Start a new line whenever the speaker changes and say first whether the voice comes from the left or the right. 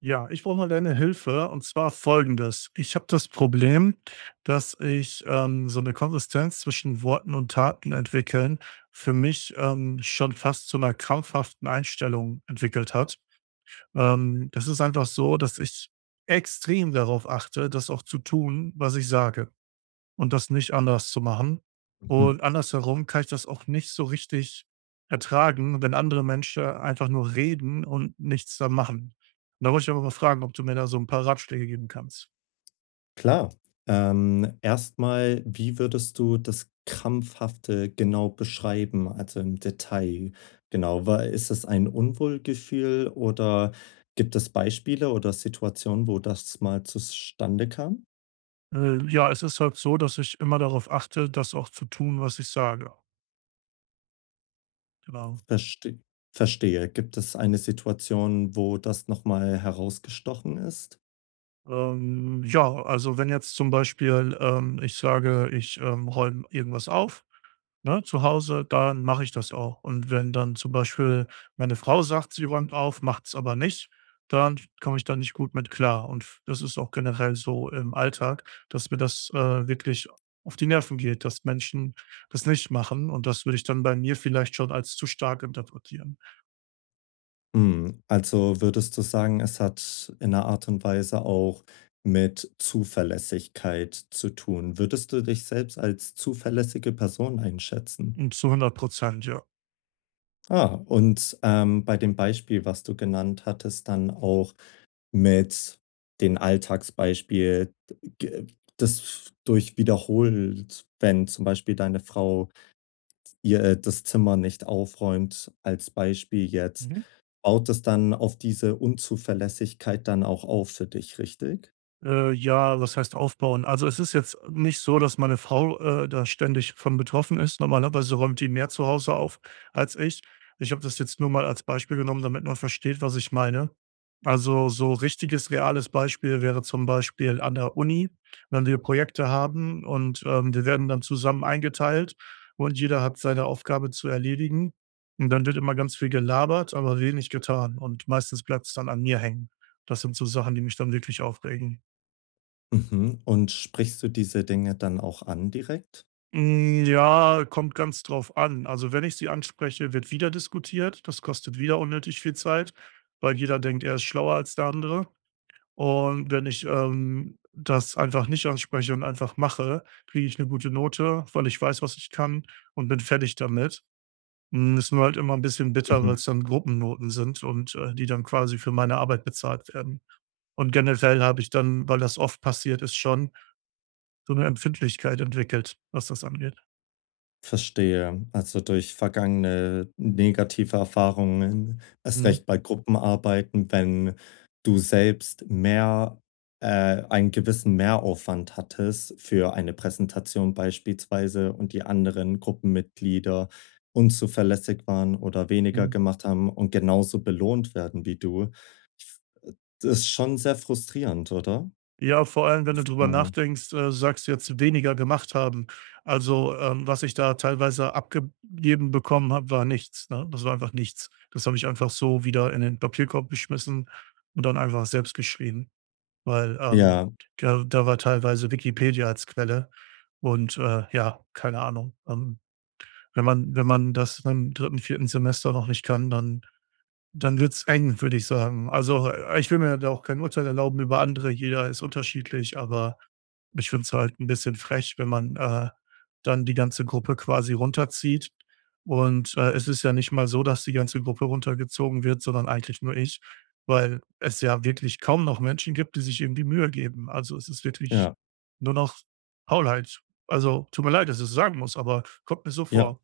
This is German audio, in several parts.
right: Ja, ich brauche mal deine Hilfe und zwar folgendes. Ich habe das Problem, dass ich so eine Konsistenz zwischen Worten und Taten entwickeln für mich schon fast zu einer krampfhaften Einstellung entwickelt hat. Das ist einfach so, dass ich extrem darauf achte, das auch zu tun, was ich sage und das nicht anders zu machen.
left: Mhm.
right: Und andersherum kann ich das auch nicht so richtig ertragen, wenn andere Menschen einfach nur reden und nichts da machen. Da wollte ich aber mal fragen, ob du mir da so ein paar Ratschläge geben kannst.
left: Klar. Erst wie würdest du das Krampfhafte genau beschreiben, also im Detail? Genau, wa ist es ein Unwohlgefühl oder gibt es Beispiele oder Situationen, wo das mal zustande kam?
right: Ja, es ist halt so, dass ich immer darauf achte, das auch zu tun, was ich sage. Genau.
left: Verste Verstehe. Gibt es eine Situation, wo das noch mal herausgestochen ist?
right: Ja, also, wenn jetzt zum Beispiel, ich sage, ich, räume irgendwas auf, ne, zu Hause, dann mache ich das auch. Und wenn dann zum Beispiel meine Frau sagt, sie räumt auf, macht es aber nicht, dann komme ich da nicht gut mit klar. Und f das ist auch generell so im Alltag, dass mir das, wirklich auf die Nerven geht, dass Menschen das nicht machen. Und das würde ich dann bei mir vielleicht schon als zu stark interpretieren.
left: Hm, also würdest du sagen, es hat in einer Art und Weise auch mit Zuverlässigkeit zu tun? Würdest du dich selbst als zuverlässige Person einschätzen?
right: Und zu 100%, ja.
left: Ah, und, bei dem Beispiel, was du genannt hattest, dann auch mit den Alltagsbeispiel, g das durch wiederholt, wenn zum Beispiel deine Frau ihr das Zimmer nicht aufräumt als Beispiel jetzt,
right: Mhm.
left: baut es dann auf diese Unzuverlässigkeit dann auch auf für dich, richtig?
right: Ja, was heißt aufbauen? Also, es ist jetzt nicht so, dass meine Frau, da ständig von betroffen ist. Normalerweise räumt die mehr zu Hause auf als ich. Ich habe das jetzt nur mal als Beispiel genommen, damit man versteht, was ich meine. Also, so richtiges, reales Beispiel wäre zum Beispiel an der Uni, wenn wir Projekte haben und, wir werden dann zusammen eingeteilt und jeder hat seine Aufgabe zu erledigen. Und dann wird immer ganz viel gelabert, aber wenig getan und meistens bleibt es dann an mir hängen. Das sind so Sachen, die mich dann wirklich aufregen.
left: Mhm. Und sprichst du diese Dinge dann auch an direkt?
right: Hm, ja, kommt ganz drauf an. Also, wenn ich sie anspreche, wird wieder diskutiert. Das kostet wieder unnötig viel Zeit, weil jeder denkt, er ist schlauer als der andere. Und wenn ich, das einfach nicht anspreche und einfach mache, kriege ich eine gute Note, weil ich weiß, was ich kann und bin fertig damit. Hm, ist nur halt immer ein bisschen bitter, weil
left: Mhm.
right: es dann Gruppennoten sind und, die dann quasi für meine Arbeit bezahlt werden. Und generell habe ich dann, weil das oft passiert ist schon, so eine Empfindlichkeit entwickelt, was das angeht.
left: Verstehe. Also durch vergangene negative Erfahrungen, erst
right: Mhm.
left: recht bei Gruppenarbeiten, wenn du selbst mehr einen gewissen Mehraufwand hattest für eine Präsentation beispielsweise und die anderen Gruppenmitglieder unzuverlässig waren oder weniger
right: Mhm.
left: gemacht haben und genauso belohnt werden wie du, das ist schon sehr frustrierend, oder?
right: Ja, vor allem, wenn du drüber
left: So.
right: nachdenkst, sagst du jetzt weniger gemacht haben. Also, was ich da teilweise abgegeben bekommen habe, war nichts, ne? Das war einfach nichts. Das habe ich einfach so wieder in den Papierkorb geschmissen und dann einfach selbst geschrieben, weil,
left: Ja,
right: da war teilweise Wikipedia als Quelle und, ja, keine Ahnung. Wenn man das im dritten, vierten Semester noch nicht kann, dann wird's eng, würde ich sagen. Also, ich will mir da auch kein Urteil erlauben über andere, jeder ist unterschiedlich, aber ich finde es halt ein bisschen frech, wenn man, dann die ganze Gruppe quasi runterzieht. Und, es ist ja nicht mal so, dass die ganze Gruppe runtergezogen wird, sondern eigentlich nur ich, weil es ja wirklich kaum noch Menschen gibt, die sich eben die Mühe geben. Also, es ist wirklich
left: ja,
right: nur noch Faulheit. Also, tut mir leid, dass ich's sagen muss, aber kommt mir so
left: ja.
right: vor.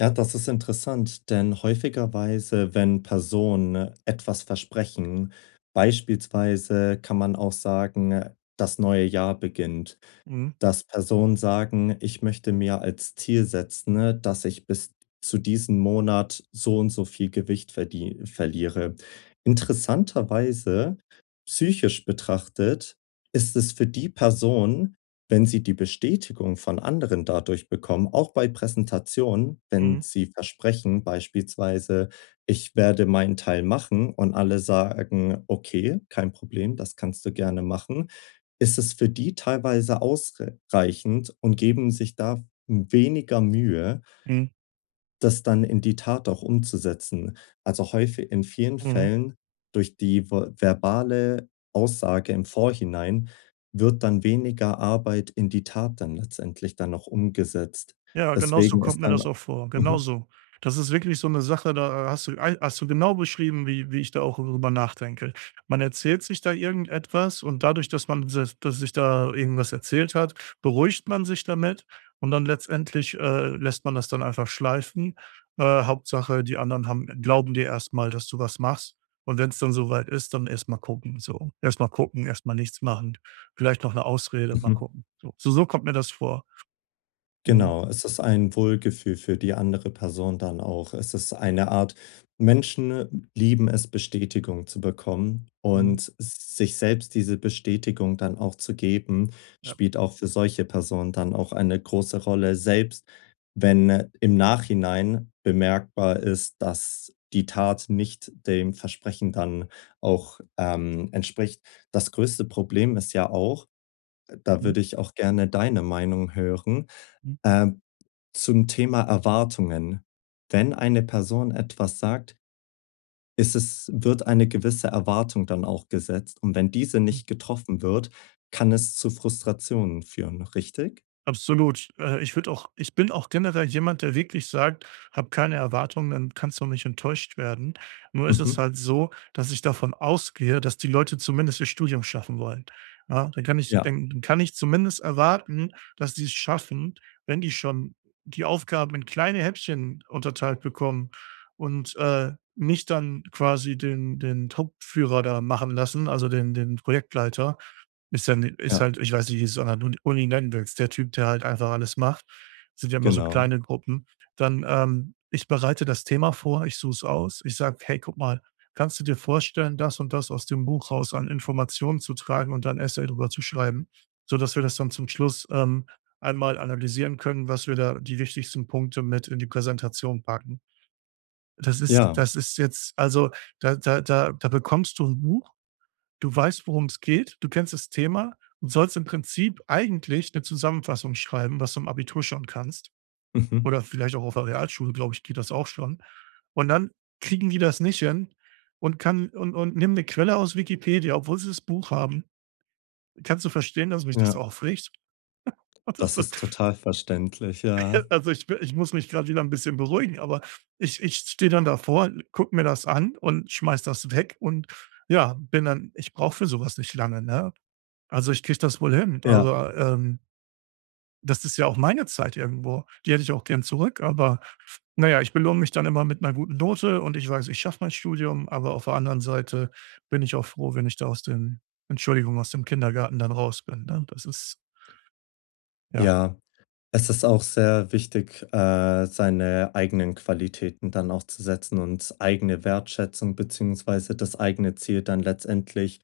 left: Ja, das ist interessant, denn häufigerweise, wenn Personen etwas versprechen beispielsweise, kann man auch sagen: „Das neue Jahr beginnt.“
right: Mhm,
left: Dass Personen sagen: „Ich möchte mir als Ziel setzen, ne, dass ich bis zu diesem Monat so und so viel Gewicht verdie verliere.“ Interessanterweise, psychisch betrachtet, ist es für die Person, wenn sie die Bestätigung von anderen dadurch bekommen, auch bei Präsentationen, wenn
right: mhm,
left: sie versprechen beispielsweise: „Ich werde meinen Teil machen“ und alle sagen: „Okay, kein Problem, das kannst du gerne machen.“, ist es für die teilweise ausreichend und geben sich da weniger Mühe,
right: mhm,
left: das dann in die Tat auch umzusetzen. Also häufig in vielen
right: mhm.
left: Fällen durch die verbale Aussage im Vorhinein wird dann weniger Arbeit in die Tat dann letztendlich dann noch umgesetzt.
right: Ja, genau so
left: Deswegen ist
right: kommt mir
left: dann
right: das auch vor. Genau
left: Mhm.
right: so. Das ist wirklich so eine Sache, da hast du ei hast du genau beschrieben, wie wie ich da auch drüber nachdenke. Man erzählt sich da irgendetwas und dadurch, dass sich da irgendwas erzählt hat, beruhigt man sich damit und dann letztendlich, lässt man das dann einfach schleifen. Hauptsache, die anderen haben glauben dir erstmal, dass du was machst. Und wenn es dann soweit ist, dann erst mal gucken, so. Erst mal gucken, erst mal nichts machen. Vielleicht noch eine Ausrede, mal
left: Mhm.
right: gucken. So kommt mir das vor. Mhm,
left: Genau, es ist ein Wohlgefühl für die andere Person dann auch. Es ist eine Art, Menschen lieben es, Bestätigung zu bekommen
right: mhm,
left: und sich selbst diese Bestätigung dann auch zu geben,
right: ja.
left: spielt auch für solche Personen dann auch eine große Rolle, selbst wenn im Nachhinein bemerkbar ist, dass die Tat nicht dem Versprechen dann auch entspricht. Das größte Problem ist ja auch, da
right: Mhm,
left: würde ich auch gerne deine Meinung hören,
right: mhm,
left: ähm, zum Thema Erwartungen. Wenn eine Person etwas sagt, ist es wird eine gewisse Erwartung dann auch gesetzt, und wenn diese
right: mhm.
left: nicht getroffen wird, kann es zu Frustrationen führen, richtig?
right: Absolut. Ich bin auch generell jemand, der wirklich sagt: „Hab keine Erwartungen, dann kannst du nicht enttäuscht werden.“ Nur ist es
left: Mhm.
right: halt so, dass ich davon ausgehe, dass die Leute zumindest ihr Studium schaffen wollen. Ja, dann kann ich
left: Ja,
right: dann dann kann ich zumindest erwarten, dass die es schaffen, wenn die schon die Aufgaben in kleine Häppchen unterteilt bekommen und, nicht dann quasi den Hauptführer da machen lassen, also den Projektleiter. Ist dann
left: ja,
right: ist halt, ich weiß nicht, wie du's an der Uni nennen willst, der Typ, der halt einfach alles macht. Sind ja immer so
left: genau.
right: kleine Gruppen. Dann, ich bereite das Thema vor, ich suche es aus. Ich sage: „Hey, guck mal, kannst du dir vorstellen, das und das aus dem Buch raus an Informationen zu tragen und dann 'n Essay drüber zu schreiben?“ Sodass wir das dann zum Schluss, einmal analysieren können, was wir da die wichtigsten Punkte mit in die Präsentation packen. Das ist
left: Ja,
right: das ist jetzt also, da bekommst du ein Buch. Du weißt, worum es geht, du kennst das Thema und sollst im Prinzip eigentlich eine Zusammenfassung schreiben, was du im Abitur schon kannst
left: mhm,
right: oder vielleicht auch auf der Realschule, glaube ich, geht das auch schon. Und dann kriegen die das nicht hin und kann und nehmen eine Quelle aus Wikipedia, obwohl sie das Buch haben. Kannst du verstehen, dass mich das
left: ja.
right: aufregt? Das
left: Das
right: ist
left: ist total verständlich, ja.
right: also, ich muss mich gerade wieder ein bisschen beruhigen, aber ich stehe dann davor, guck mir das an und schmeiß das weg und ja, bin dann ich brauche für sowas nicht lange, ne? Also, ich kriege das wohl hin,
left: Ja,
right: aber, das ist ja auch meine Zeit irgendwo. Die hätte ich auch gern zurück, aber naja, ich belohne mich dann immer mit einer guten Note und ich weiß, ich schaffe mein Studium, aber auf der anderen Seite bin ich auch froh, wenn ich da aus dem Entschuldigung, aus dem Kindergarten dann raus bin, ne? Das ist ja,
left: ja. Es ist auch sehr wichtig, seine eigenen Qualitäten dann auch zu setzen und eigene Wertschätzung beziehungsweise das eigene Ziel dann letztendlich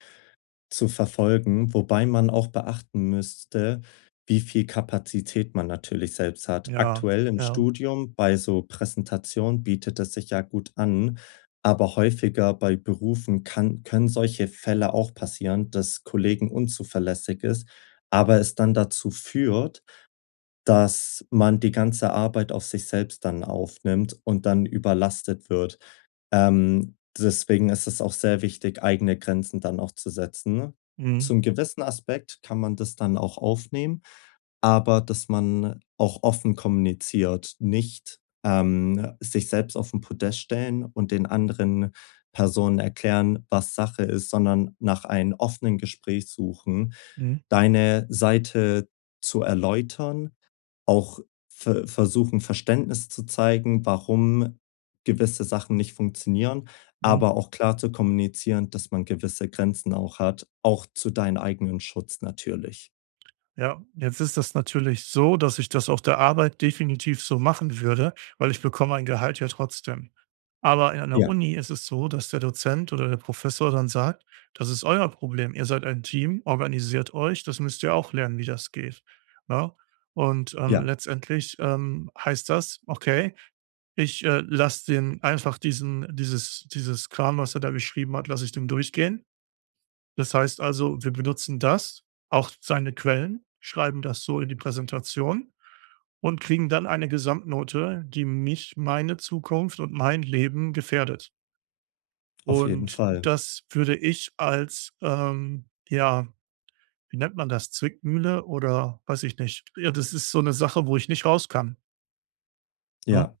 left: zu verfolgen, wobei man auch beachten müsste, wie viel Kapazität man natürlich selbst hat.
right: ja,
left: Aktuell im
right: ja.
left: Studium bei so Präsentationen bietet es sich ja gut an, aber häufiger bei Berufen kann können solche Fälle auch passieren, dass Kollegen unzuverlässig ist, aber es dann dazu führt, dass man die ganze Arbeit auf sich selbst dann aufnimmt und dann überlastet wird. Deswegen ist es auch sehr wichtig, eigene Grenzen dann auch zu setzen.
right: Mhm,
left: Zum gewissen Aspekt kann man das dann auch aufnehmen, aber dass man auch offen kommuniziert, nicht, sich selbst auf 'n Podest stellen und den anderen Personen erklären, was Sache ist, sondern nach einem offenen Gespräch suchen,
right: mhm,
left: deine Seite zu erläutern, auch versuchen, Verständnis zu zeigen, warum gewisse Sachen nicht funktionieren,
right: mhm.
left: aber auch klar zu kommunizieren, dass man gewisse Grenzen auch hat, auch zu deinen eigenen Schutz natürlich.
right: Ja, jetzt ist das natürlich so, dass ich das auf der Arbeit definitiv so machen würde, weil ich bekomme ein Gehalt ja trotzdem. Aber in einer
left: Ja,
right: Uni ist es so, dass der Dozent oder der Professor dann sagt, das ist euer Problem, ihr seid ein Team, organisiert euch, das müsst ihr auch lernen, wie das geht. Ja, und
left: ja,
right: letztendlich heißt das, okay, ich lasse den einfach dieses Kram, was er da beschrieben hat, lasse ich dem durchgehen, das heißt also, wir benutzen das, auch seine Quellen, schreiben das so in die Präsentation und kriegen dann eine Gesamtnote, die mich, meine Zukunft und mein Leben gefährdet.
left: auf jeden
right: Und
left: Fall.
right: das würde ich als, ja, wie nennt man das, Zwickmühle oder weiß ich nicht. Ja, das ist so eine Sache, wo ich nicht raus kann, ne?
left: Ja,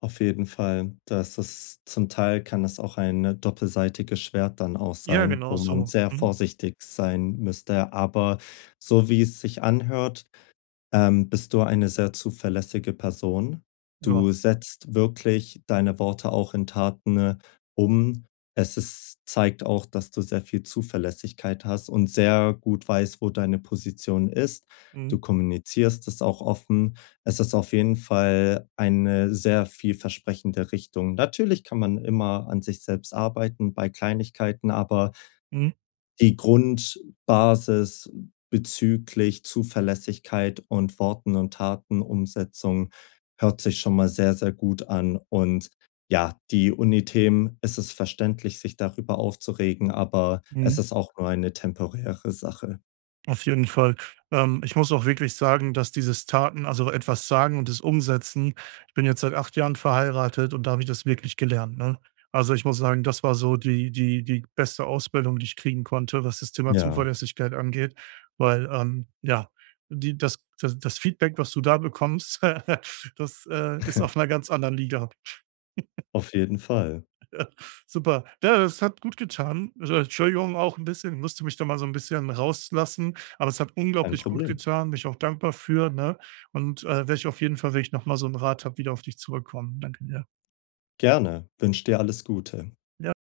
left: auf jeden Fall. Das ist zum Teil, kann das auch ein doppelseitiges Schwert dann auch
right: Ja,
left: sein,
right: genau
left: wo man
right: so.
left: sehr
right: Mhm.
left: vorsichtig sein müsste. Aber so wie es sich anhört, bist du eine sehr zuverlässige Person?
right: Ja.
left: Du setzt wirklich deine Worte auch in Taten, um. Es ist zeigt auch, dass du sehr viel Zuverlässigkeit hast und sehr gut weißt, wo deine Position ist. Du
right: Mhm.
left: kommunizierst es auch offen. Es ist auf jeden Fall eine sehr vielversprechende Richtung. Natürlich kann man immer an sich selbst arbeiten bei Kleinigkeiten, aber
right: Mhm.
left: die Grundbasis bezüglich Zuverlässigkeit und Worten und Tatenumsetzung hört sich schon mal sehr, sehr gut an. Und ja, die Unithemen, es ist verständlich, sich darüber aufzuregen, aber es
right: Mhm.
left: ist auch nur eine temporäre Sache.
right: Auf jeden Fall. Ich muss auch wirklich sagen, dass dieses Taten, also etwas sagen und es umsetzen, ich bin jetzt seit 8 Jahren verheiratet und da habe ich das wirklich gelernt, ne? Also, ich muss sagen, das war so die beste Ausbildung, die ich kriegen konnte, was das Thema
left: Ja,
right: Zuverlässigkeit angeht, weil, ja, die das Feedback, was du da bekommst, das, ist auf einer ganz anderen Liga.
left: auf jeden Fall.
right: Super. Ja, das hat gut getan. Also, Entschuldigung auch ein bisschen. Ich musste mich da mal so ein bisschen rauslassen, aber es hat
left: Kein
right: unglaublich gut
left: Problem.
right: getan, bin ich auch dankbar für, ne? Und, werde ich auf jeden Fall, wenn ich noch mal so einen Rat habe, wieder auf dich zurückkommen. Danke dir.
left: Gerne. Wünsche dir alles Gute.
right: Ja.